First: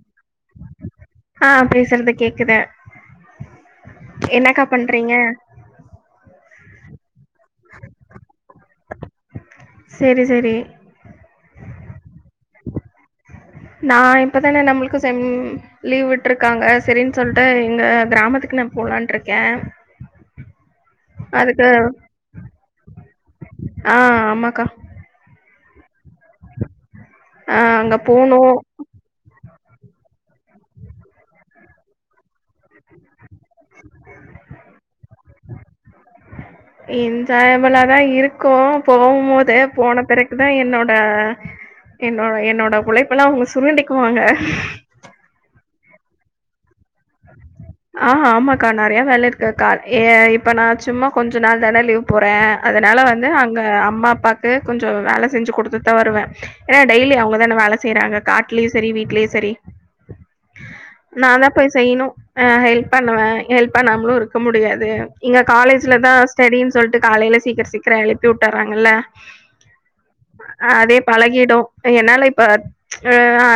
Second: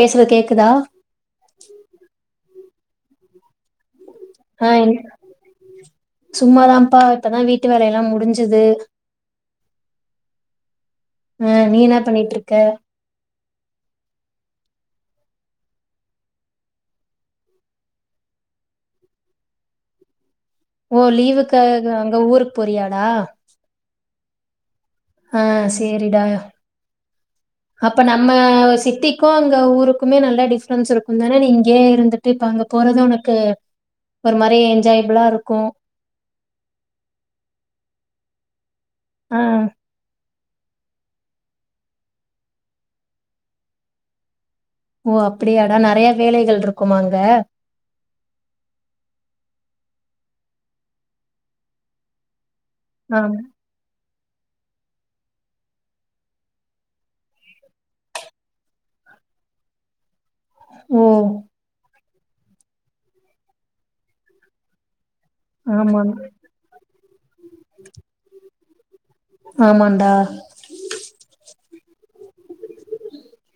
பேசுறது கேக்குதா ஆ பேசுறது ஆ என்னக்கா பண்றீங்க சும்மாதாப்பா இப்பதா வீட்டு வேலையெல்லா முடிஞ்சது சேரி சேரி அ நீ என்ன பண்ணிட்டுருக்க க்க நா இப்பதான நம்மளுக்கு செம் லீவ் விட்டுருக்காங்க செரின்னு சொல்லிட்டு எங்க கிராமத்துக்கு நா போலான்ட்டு இருக்கே ஓ லீவுக்கு க அங்க ஊருக்கு போறியாடா ம்மாக்கா ஆ சேரிடா ஆ அங்க அப்ப நம்ம போனு சிட்டிக்கு அங்க ஊருக்குமே நல்ல டிப்ரென்ஸ் இருக்கு தான நீங் இங்கே இருந்துட்டு இப்ப அங்க போறத உனக் க் ஒரு மாரி என்ஜாய் ஃபுல்லா இருக்கு கோ ஆ போம்போத போன பிறக் இதா என்னோட என்னோட என்னோட உழைப்பெல்லா அவுங்க சுரடிக்குவாங்க ஓ அப்பிடியாடா நெறைய வேலைகள் இருக்குமா அங்க ஆ ஆமாக்கா நெறைய வேல இருக்குக்கா இ இப்ப நா சும்மா கொஞ்சோ நாள் தான லீவ் போறே அதனால வந்து ஆம் அங்க அம்மா அப்பா க் கொஞ்சோ வேல செஞ்சி குடுத்துதா வருவேன் ஏனா டெய்லி அவுங்கதான வேல செய்யறாங்க காட்டுலயு சேரி வீட்லியு சேரி ஓ நா தா போய் செய்ணு நா ஹெல்ப் பண்ணுவே ஹெல்ப் பண்ணாமலு இருக்க முடியாது இங்க காலேஜ்ல ஆமா தா ஸ்டடின் சொல்லிட்டு காலையில சீக்கிர சீக்கிர எழிப்பிவுட்ட றாங்கல்ல ஆமாண்டா அதே பழகிடு என்னால இப்ப ஆ ஆ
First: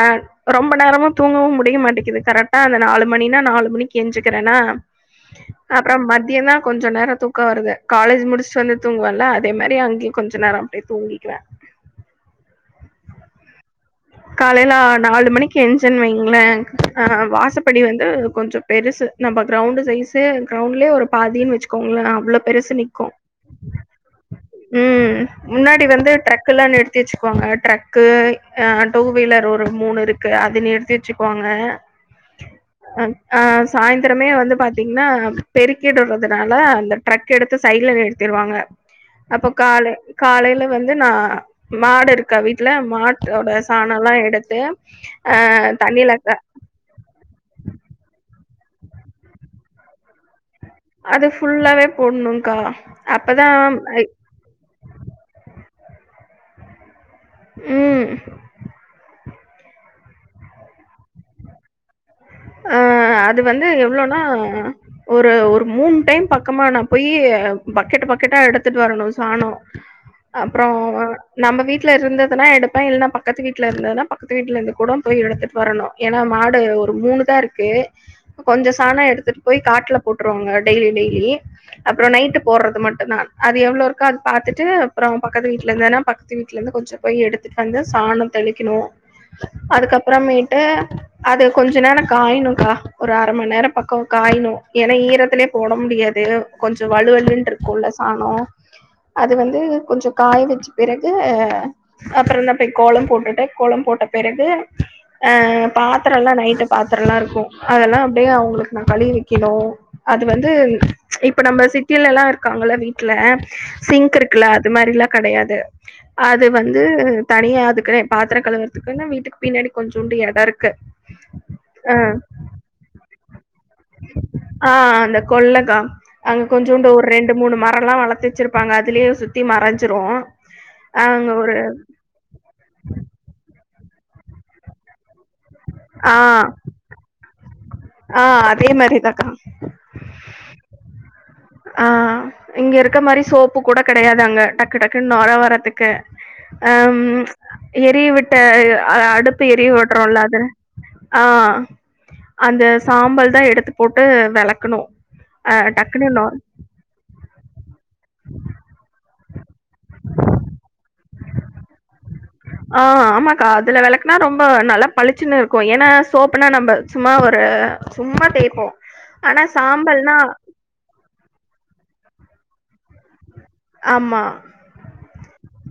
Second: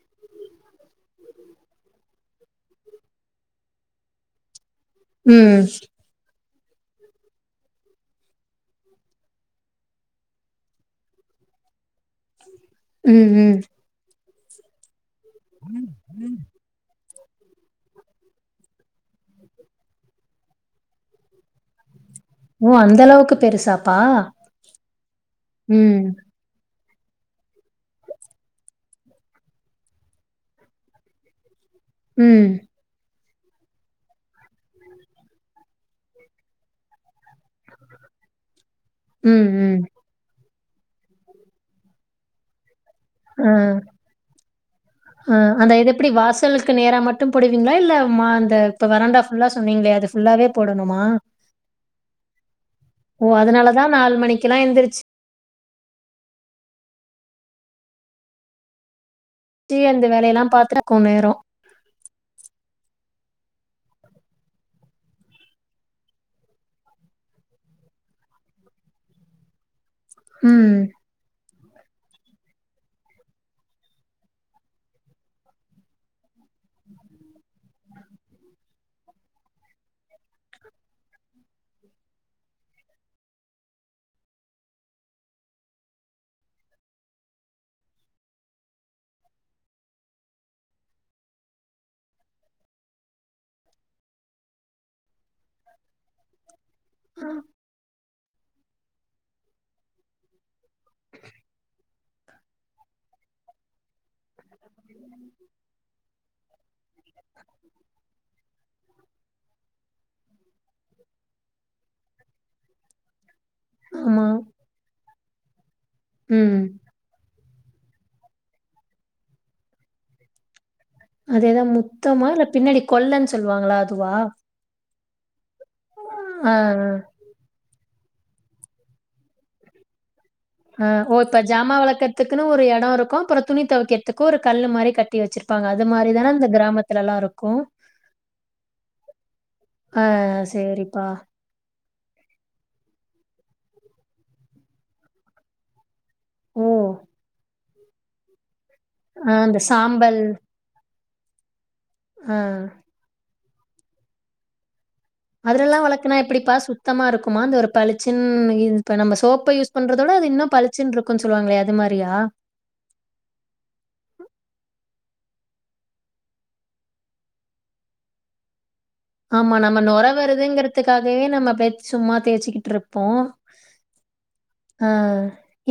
ரொம்ப நேரமு தூங்கவு முடிய மாட்டகிது கரெக்டா அந்த நாலுமணினா நாலு முணிக்கு எஞ்சுகிறனா ம் அப்றோ மத்தியந்தா கொஞ்ச நேர தூக்கா வருது காலேஜ் முடிச்சுட்டு வந்து தூங்குவன்ல அதே மாரி அங்கியு கொஞ்ச நேரோ அப்டியே தூங்கிக்குவே உ உ காலேல ஆர் நாலு மணிக்கு எஞ்சன் வைங்களே ஆ வாசப்படி வந்து கொஞ்ச பெருசு நம்ம கிரௌண்டு் சைஸு கிரௌண்ட்லயே ஒரு பாதினு வச்சுக்கோங்ளே இவ்ளோ ஓ பெருசு அந்த நீகொ அளவுக்கு பெருசாப்பா உ முன்னாடி ம் வந்து ட்ரக்குல்லா நிருத் தேச்சுக்குவாங்க ட்ரக்கு ஆ டுவீலர் ஒரு மூணு இருக்கு அத நிறுத்தி வச்சுக்குவாங்க உ ஆ சாயந்திரமே வந்து பாத்தீங்கன்னா பெருக்கிடுறதுனால அந்த ட்ரக் எடுத்து சைடல நிறுத்தடுவாங்க ம் அப்போ ம் காளை காலையில வந்து நா மாடு இருக்க வீட்டுல மாட்டோடஸ் அ அந்த எது எப்டி தண்ணில க வாசலுக்கு நேரா மட்டு போடுவீங்களா இல்ல மா அந்த இப்ப வறண்டா ஃபுல்லா சொன்னங்களே அதுஃபுல்லாவே அது ஃபுல்லாவே போட்ணுகா ஓ! அப்தா அதனால தான் அய் மணிக்கெல்லாம் எந்திரிச்சு உ டி அந்த வேலைலா பாத்துருக்கு நேறோ அஅது வந்து எவ்ளோனா ஒரு ஒரு மூணு டைம் பக்கமா நா போயி பக்கெட் பக்கெட்டா எடுத்துட்டு வரணு சானோ அப்றோ ம். நம்மவீட் இருந்ததுனா எடுப்பே இல்னா பக்கத்துவீட்ல இருந்ததுனா பக்கத்து வீட்லஇருந்து கூட போயி எடுத்துட்டு வரணு ஏனா மாடு ஒரு மூணு தா இருக்கு கொஞ்ச சாண எடுத்துட்டு போயி காட்டுல போட்டுருவாங்க டெய்லி டெய்லி அப்புற நைட்டு போடுறது மட்டு தா அது எவ்ள இருக்கோ அது பாத்துட்டு அப்புறோ பக்கத்து வீட்டுல இருந்தன்னா பக்கத்து வீட்டுல இருந்து கொஞ்ச போய் எடுத்துட்டு வந்து சாண தெளிக்கணு அதுக்கப்புறமேட்டு அது கொஞ்ச நேர காயினுக்கா ஒரு அர மண் நேர பக்கோ காயணு ஏன்னா ஈர லே போட முடியாது கொஞ்ச வலுவலு இருக்குல சாணோ அது வந்து கொஞ்ச காய வச்சு பிறகு ஆ அப்புறந்தா போய் கோலோ போட்டுட்டு கோலம் போட்ட பிறகு ஆ பாத்துரல்லா நைட்டு நல்லாருக்கு அதல்லா அப்டியே அவுங்களுக்கு நா கழுவி வக்கனு அது வந்து இப்ப நம்ம சிட்டியிலல்லா இருக்காங்கல்ல வீட்ல சிங்க் ஆமா. இருக்குல்ல அது மாரில்லா கடையாது அது ம். வந்து தனியா அதுக்குனே பாத்திர கழுவுறதுக்குன்னு வீட்டுக்கு பின்னாடி கொஞ்சூன்டு எட இருக்கு அது ஏதோ ஆ முத்தமா இல்ல பின்னாடி கொல்லன் சொல்வாங்கள அதுவா? கொல்ல தா அங் ஆ, ஆ, கொஞ்சூண்டு ஒர் ரெண்டு மூணு மரல்ல வள த்து வச்சாருப்பாங்க அதுலயே சுத்தி மறஞ்சிரு ஆ ஓ இப்ப ஜாமா வெலக்கற்துக்குனு ஒரு எடொ இருக்கு அப்புறொ துணி தொவைக்கற்த்துக்கு ஒரு கல்லு மாரி கட் டி வச்சுருப்பாங்க அது ஆ மாரிதான இந்த கிராமத்துலல்லா இரு க்கு ஆ அதே மாரிதாக்கா ஆ சரிப்பா. ஆ இங்க இருக்க மாரி சோப்பு கூட கடையாது அங்க டக்கு டக்குன் நொர வரத்துக்கு ஓ! அ அம் எரிய விட்ட அ ஆ அடுப்பு அந்த எரிய சாம்பல். வுட்றோல்ல அதென ஆ ஆ. அந்த சாம்பல் தா எடு த்து போட்டு வெலக்கனு அதுலல்லா வலக்குனா எப்பிடிப்பா சுத் தமா இருக்குமா அந்த ஒரு பளிச்சின் இ இப்ப நம்ப சோப்ப யூஸ் பண்றத விட அது இன்னு பளிச்சுன் இருக்குன் சொல்வாங்களே அது மாரியா? ஆ ஆமாக்கா அதுல வெலக்குனா ரொம்ப ந ல்லா பளிச்சுன்னு இருக்கு ஏனா சோப்புனா நம்ப சும்மா ஒரு சும்மா தேய்ப்போ ஆனா ஆமா நம்ம நொர சாம்பல்னா வருதுங்கிறத்துக்காகவே நம்ம பே சும்மா தேச்சுகிட்ருப்போ ஆமா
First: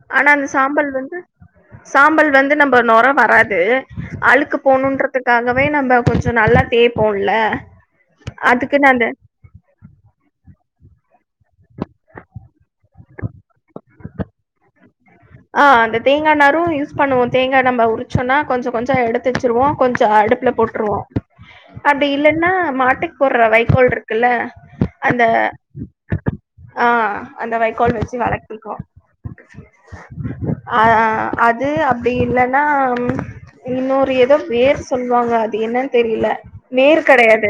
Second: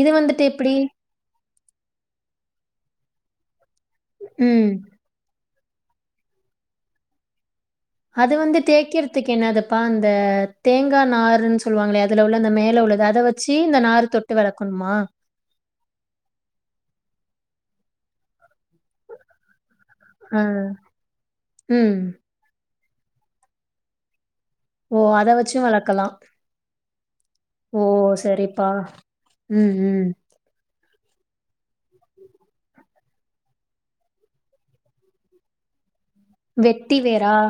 இது ஆனா வந்துட்டு அந்த எப்டி சாம்பல் வந்து சாம்பல் வந்து நம்ப நொர வராது அழுக்கு ம் போனுன்றத்துக்காக வே நம்ப கொஞ்சோ நல்லா தேய்ப்போம்ல அது வந்து தேய்கறதுக்கு என்னாது பா அந்த தேங்கா நார்ன்னு சொல்லுவாங்களே அதுல உள்ள அந்த மேலே உள்ளது அத வச்சு இந்த நார தொட்டு வெளக்கணுமா ஆ அந்த தேங்கா நாரு யூஸ் பண்ணுவோ தேங்கா நம்ப உரிச்சோம்னா கொஞ்சோ கொஞ்சோ எடுத்துவச்சிருவோ கொஞ்சோ ஆ அடுப்ல போட்டுருவோ ம் அப்டி இல்லைன்னா மா மாட்டுக்கு போட்ற வைகோல் இருக்குல்ல ஓ அந்த அத வச்சும் வெளக்கலா ஆ அந்த ஓ வைக்கோல் வச்சு வெலக்கிக்குவோ உம் அ அது அப்டி இல்லன்னா இன்னொரு ஏதோ வேர் சொல்லுவாங்க அது என்னன்னு தெரில வெட்டி வேர் வேரா கெடயாது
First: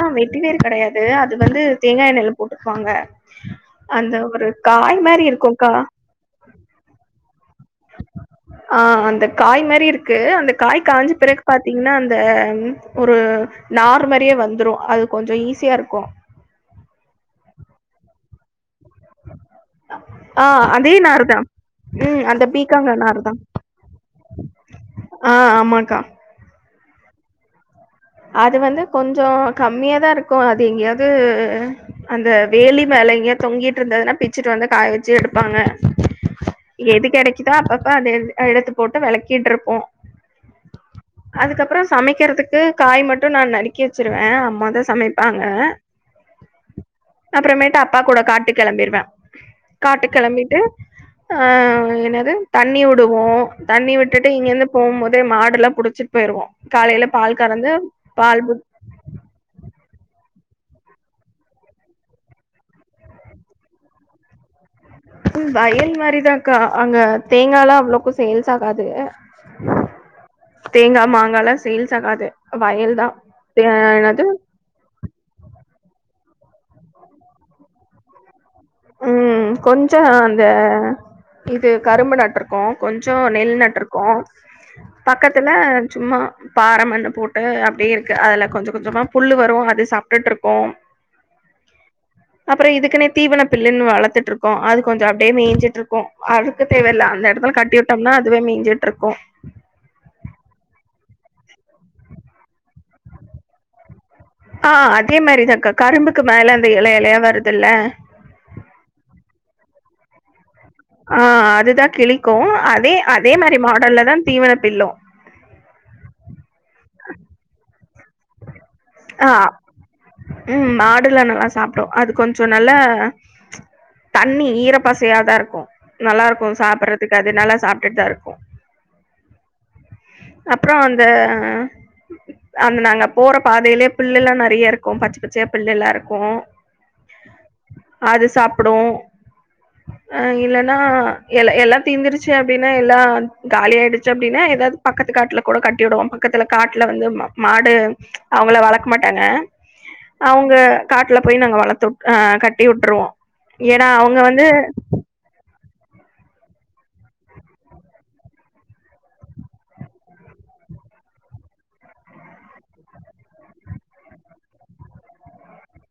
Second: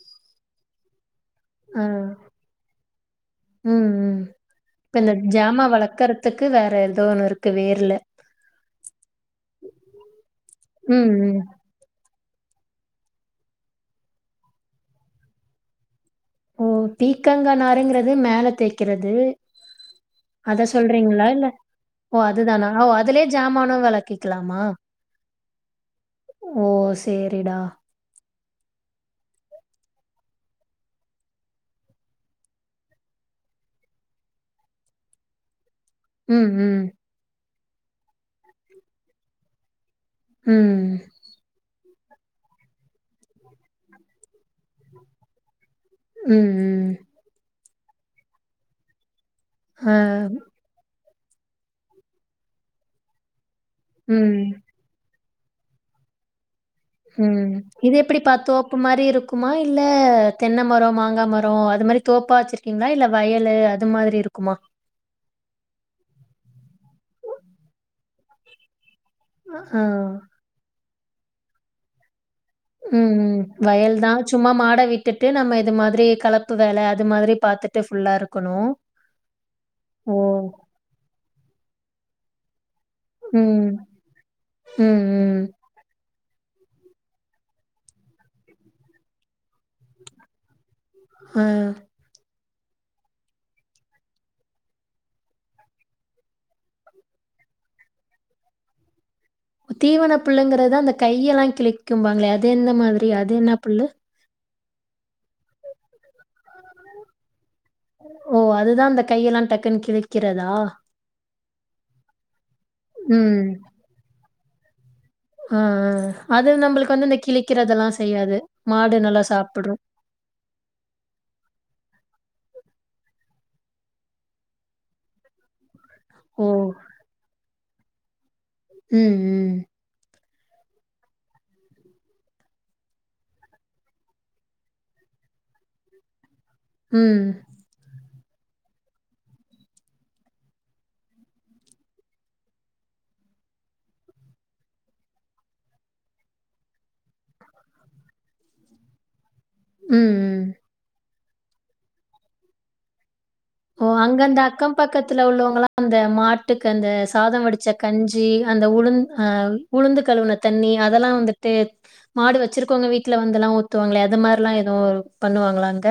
ஆ வெட்டி வேர் கெடயாது அது வந்து ஆ தேங்காய் எண்ணெயில போட்டுருப்பாங்க ம் ம் அந்த ஒரு காய் மாரி இருக்குங்க்கா த்துக்கு வேற ஏதோ ஒன்னு இருக்கு வேர்ல ஆ அந்த காய் மாரி இருக்கு அந்த காய் ம் காஞ்ச ம் பிறகு பாத்தீங்கனா இந்த ஒரு நார்மறியே வந்துரு அது கொஞ்சோ ஈஸியா இருக்கு ஓ பீக்கங்கா நாருங்கிறது மேல தேக்கு ஆ அத அதே நாரு சொல்றீங்களா தா இல்ல ஓ ம் அந்த அதுதானா பீக்காங்கா நாரு அதுலயே தா ஜமானு வெளக்கிக்கலாமா ஆ ஆமாக்கா ஓ சேரிடா அது வந்து கொஞ்சோ கம்மியாதா இருக்கு அது எங்கேயாவது அந்த வேலி மேல எங்கேயோ தொங்கிட்டு இருந்ததுன்னா பிச்சுட்டு வந்து காய வச்சு எடுப்பாங்க உம் உம் இதா அப்பப்ப அத எடுத்து போட்டு வெளக்கிட்டு இருப்போ உம் சமைக்குறதுக்கு காய் மட்டு நா நறுக்கி வச்சிருவே அம்மாதா சமைப்பாங்க உம் உம் அப்ற மேட்டு அப்பா கூட காட்டுக்கு கெளம்பிடுவே ஆ காட்டுக்கு கெளம்பிட்டு ஆ என்னது தண்ணி விடுவோ தண்ணி விட்டுட்டு ம் இங்கிருந்து போகும் போது அப்டியே மாடெல்லா புடிச்சிட்டு போயிருவோ காலேல பால் ம் கறந்து இது எப்படி பால் பாத்து தோப்பு மாரி இருக்குமா இல்ல தென்னை மரம் மாங்காய் மரம் அது மாரி தோப்பா வச்சிருக்கீங்களா இல்ல வயலு அது மாரி இருக்குமா வயல் மாரிதான்க்கா அங்க தேங்காய் எல்லாம் அவ்வளவுக்கும் சேல்ஸ் ஆகாது ஆ தேங்காய் மாங்காய்லாம் சேல்ஸ் ஆகாது வயல் தா ம் ம் வயல் தான் என்னது சும்மா மாடை விட்டுட்டு நம்ம இது மாரி ஒரே கலப்பு வேலை அது மாதிரி பார்த்தட்டு ஃபுல்லா இருக் ம் கொஞ்சம் அந்த இது கரும்பு நட் டுருக்கோம் கொஞ்சம் நெல் ம், நட்டுருக்கோம் ம், ம். பக்கத்துல சும்மா பாறை மண்ணு போட்டு அப்படியே இருக்கு அதுல கொஞ்சம் கொஞ்சமா புல்லு வரும் அது சாப்பிட்டுட்டு இருக்கோம் ம் அப்புறம் இதுக்குனே தீவனம் பில்லுனு வளர்த்துட்டு இருக்கக்கோம் அது கொஞ்சம் அப்படியே மேய்ஞ்சிட்டு இருக்கும் அதுக்கு தேவயில்லை அந்த இடத்துல கட்டி விட்டோம்னா அதுவே மேஞ்சிட்டு இருக்கும் தீவன புள்ளுங்கறது அந்த கையெல்லாம் கிளிக்கும்பாங்களே அது எந்த மாதிரி அது என்ன புல்லு ஆ அதே மாரிதாக்கா கரும்புக்கு மேல அந்த இல இலையா வரு ஓ அதுதான் இந்த கையெல்லாம் டக் அக்கன் கிளிக்கிறதா ஆ அதுதான் கிளிக்கும் அதே அதே ம். மாதிரி மாடல்ல தான் தீவன பில்லும் ஆ ஆ அது நம்மளுக்கு வந்து அந்த கிளிக்கிறதுதெல்லாம் ஆ ம் மாடுயெல்லா நல்லா சாப்பிடும் அதுக்கொஞ்சம் சோ நல்லா தண்ணி ஈரப்பசையாதான் இருக்கும் நல்லா ஓ! இருக்கும் சாப்பிடுறதுக்கு அது நல்லா சாப் இதா இருக்கும் ம் ம் அப்புறம் அந்த அந்த நாங்க போற பாதையிலயே புள்ளு எல்லாம் நிறைய இருக்கும் பச்சை பச்சையா புள்ளுல்லாம் இருக்கும் ம் அது சாப்பிடும் அ இல்லைன்னா எ எல்லாம் தீந்துருச்சு அப்படின்னா எல்லாம் காலி ஆயிடுச்சு அப்படின்னா ஏதாவது பக்கத்து காட்டுல கூட கட்டி விடுவோம் பக்கத்துல காட்டுல வந்து மாடு அவுங்களாம் வளர்க்க மாட்டாங்க ம், ம். அவுங்க காட் த்துல போய் நாங்க வளத்துட் ஆ கட்டி வுட்ருவோ ஓ அங்கந்த அக்கம் பக்கத்துல உள்ளவுங்களா அந்த மாட்டுக்கு அந்த சாத வடுச்ச கஞ்சி அந்த உளுந் அ உளுந்து கழுவுன தண்ணி அதெல்லா வந்துட்டு மாடு வச்சுருக்கவுங்க வீட்ல வந்துல்லா ஊத்துவாங்ளே அது மார்லா எதுவு பண்ணுவாங்களா அங்க?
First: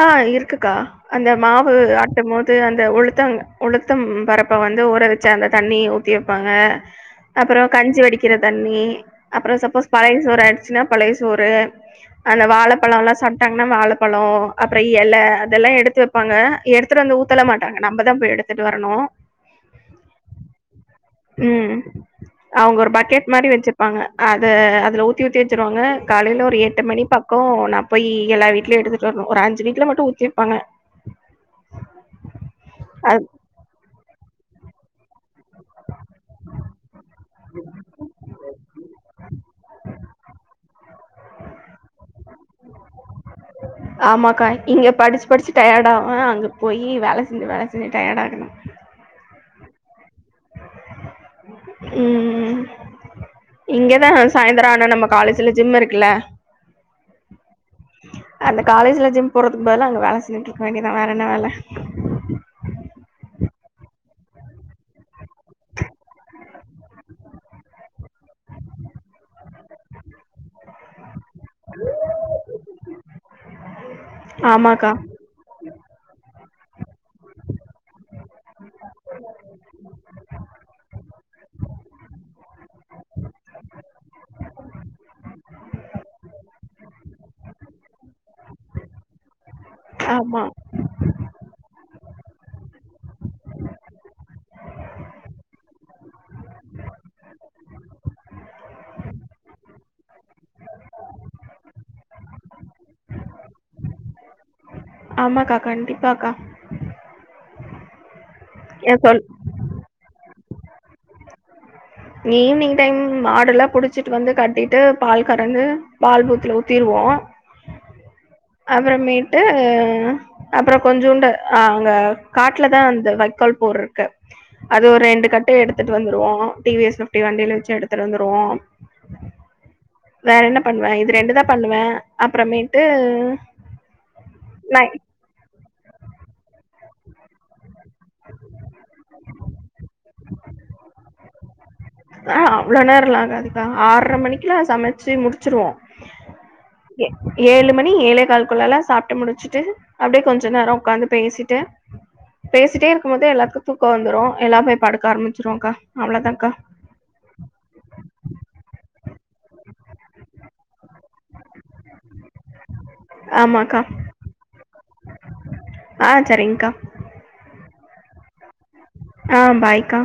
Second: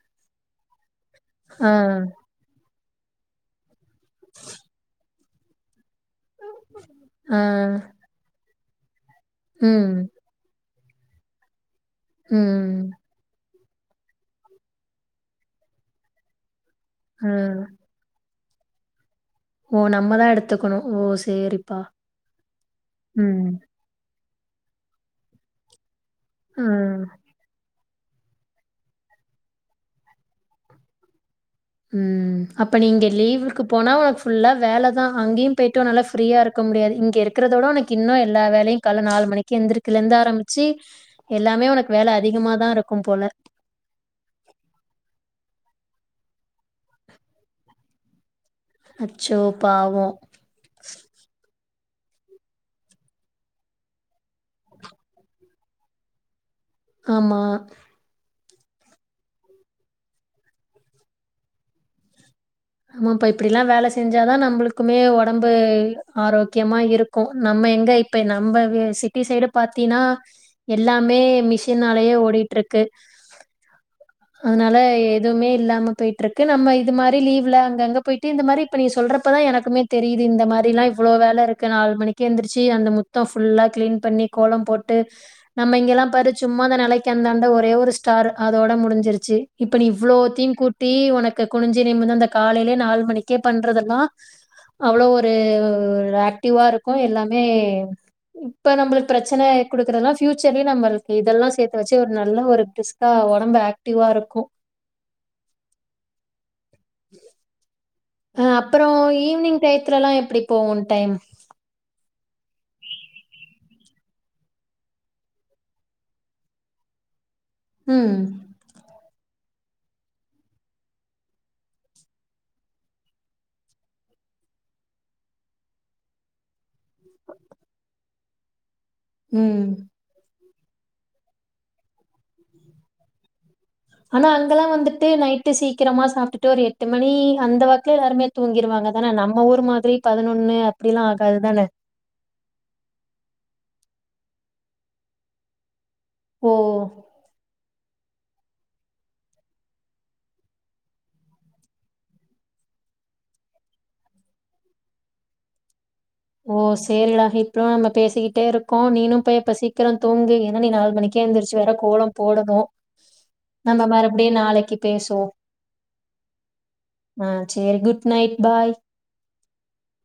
ஆ இருக்குக்கா அந்த ஆ, மாவு ஆட்டும்மோ து அந்த உளுத்த உளுத்தம் பருப்ப வந்து ஊறவச்ச அந்த தண்ணி ஊ த்தி வப்பாங்க ஆ. அப்பறொ கஞ்சி வடிக்கிற தண்ணி அப்றொ சப்போஸ் ம், பழைய சோறு ஆ ச்சுனா பழைய சோறு அந்த ம், வாழப்பழொல்லா சாப் டாங்னா வாழப்பழோ அப்றொ எல அதல்லா எடுத்து வப்பாங்க எடுத்துட்டு வந்து ஆ. ஊத்தலா மாட்டாங்க நம்ம தா போய் எடு த்துட்டு வர்னு ஓ நம்மதா எடுத்துக்கனு ம் அவுங்க ஒரு பக்கெட் ம், மாரி வச்சுருப்பாங்க அத அதுல ஊத்தி ஊத்தி வச்சுருவாங்க காலைல ஒரு எட்டு ஆ. மணி பக்கொ நா போயி எல்லா வீட்லயு எடுத்துட்டு வர்னு ஒரு அஞ்சு வீட்ல மட்டு ஊத்தி வப்பாங்க ம் அப்ப நீங்க லீவுக்கு போனா ஒரு ஃபுல்லா வேல தா அங்கயு போய்ட்டு நல்லா ஃப்ரீயா இருக்க முடியாது இங்க இருக்கிறதோட உனக்கு இன்னு எல்லா வேலையு கால்ல நாலு மணிக்கு எந்திரிக்கெலந்து ஆரமிச்சி எல்லாமே உனக்கு வேல அ ஆமாக்கா இங்க படிச்சு படிச்சு டயர்டாவே அங்க போயி வேல செஞ்சு வேல செஞ்சு டயர்ட் ஆகனு அச்சோ பாவொ ம் இங்கதா சாயந்தர ஆனா நம்ம காலேஜுல ஜிம் இருக்குல்ல ஆமா அந்த காலேஜுல ஜிம் போறதுக்கு பதிலா அங்க வேல செஞ்சுட்ருக்க வேண்டியதா வேற என்ன வேல ஆமாப்பா இப்டிலா வேல செஞ்சாதா நம்பளுக்குமே ஒடம்பு ஆரோக்கியமா இருக்கு நம்ம எங்க இப்ப நம்ப வெ சிட்டி சைடு பாத்தீன்னா எல்லாமே மிஷினாலயே ஓடிட்ருக்கு அதுனால ஆமாக்கா எதுவ்மே இல்லாம போயிட்ரு க்கு நம்ம இது மாரி லீவ் ஃபுல்லா அங்கங்க போயிட்டு இந்த மாரி இப்ப நீ சொல்றப்பதா எனக்குமே தெரியுது இந்த மாரிலா இவ்ளோ வேல இருக்கு நாலு மணிக்கே எந்திரிச்சு அந்த முத்தோ ஃபுல்லா கிளீன் பண்ணி கோலம் போட்டு நம்ம இங்கெல்லா பாரு சும்மா அந்த நெலைக்கி அந்தாண்ட ஒரே ஒரு ஸ்டாரு அதோட முடிஞ்சிருச்சி இப்ப நீ ஆமா இவ்ளோத்தையு கூட்டி உனக்கு குனிஞ்சு நிமுந்து அந்த காலைலயே நாலு மணிக்கே பண்றதெல்லா அவ்ளோ ஒரு ஆக்டிவா இருக்கு எல்லாமே இப்ப நம்பளுக்கு பிரச்சன குடுக்குறதல்லா ஃபியூச்சர்லயு நம்மளுக்கு இதெல்லா சேத்து வச்சு ஒரு நல்ல ஒரு பிரிஸ்க்கா ஒடம்பு ஆக்டிவா இருக்கு ஆமாக்கா கண்டிப்பாக்கா [inaudible] ஆ அப்புறோ ஏன் சொல் ஈவி்னிங் டயத்துல எல்லா எப்பிடி போகு டைம் ஈவி்னிங் டைம் மாடெல்லா புடிச்சிட்டு வந்து கட்டிட்டு பால் கறந்து பால் பூத்துல ஊத்திருவோ ம். அப்புறமே ட்டு அப்புறோ கொஞ்சூண்டு் அங்க காட்லதா அந்த வைக்கோல் போர் இருக்கு அது ஒரு ரெண்டு கட்டு எடுத்துட்டு வந்துருவோ டி வி எஸ் ஃபிப்டி வண்டில வச்சு எடுத்துட்டு வந்து ருவோ ம் வேற என்ன பண்ணுவே இது ரெண்டுதா பண்ணுவே அப்புறமேட்டு ஆனா அங்கெல்லா நை வந்துட்டு நைட்டு சீ க்கிரமா சாப்டுட்டு ஒரு எட்டு மணி அந்த வாக்குலயே எல்லாருமே தூங்கிருவாங்க தான நம்ம ஊர் மாதிரி பதனொன்னு அப்டி எல்லா ஆகாதுதான ஆ அவ்ளோ நேரல்லா ஆகாதுக்கா ஆறரை மணிக்கெல்லா சமைச்சு முடிச்சிருவோ ஓ! எ ஏழு ம ணி ஏழேகால்க்குள்ள எல்லா சாப்ட்டு முடிச்சுட்டு அப்டியே கொஞ்ச நேரோ உக்காந்து பேசிட்டு பேசிட்டே இருக்கும் போது எல்லாத்துக்கு தூக்கோ வந்துரு எல்லாரு போய் படுக்க ஆரம்பச்சிருவோங்க்கா அவ்ளோதாக்கா எல்லா [unintelligible] நமக் பேசிக்கிட்டே இருக்கோ நீனு போய் அப்ப சீக்கிரோ தூங்கு ஏன்னா நீ நாலு மணிக்கு எந்திருச்சு வேற கோலம் போடணு நம்ம ஆமாக்கா மறுபடியு நாளைக்கி பேசுவோ ஆ சரிங்க்கா ஆ சேரி குட் குட் நைட் பாய் ஆ பாய்க்கா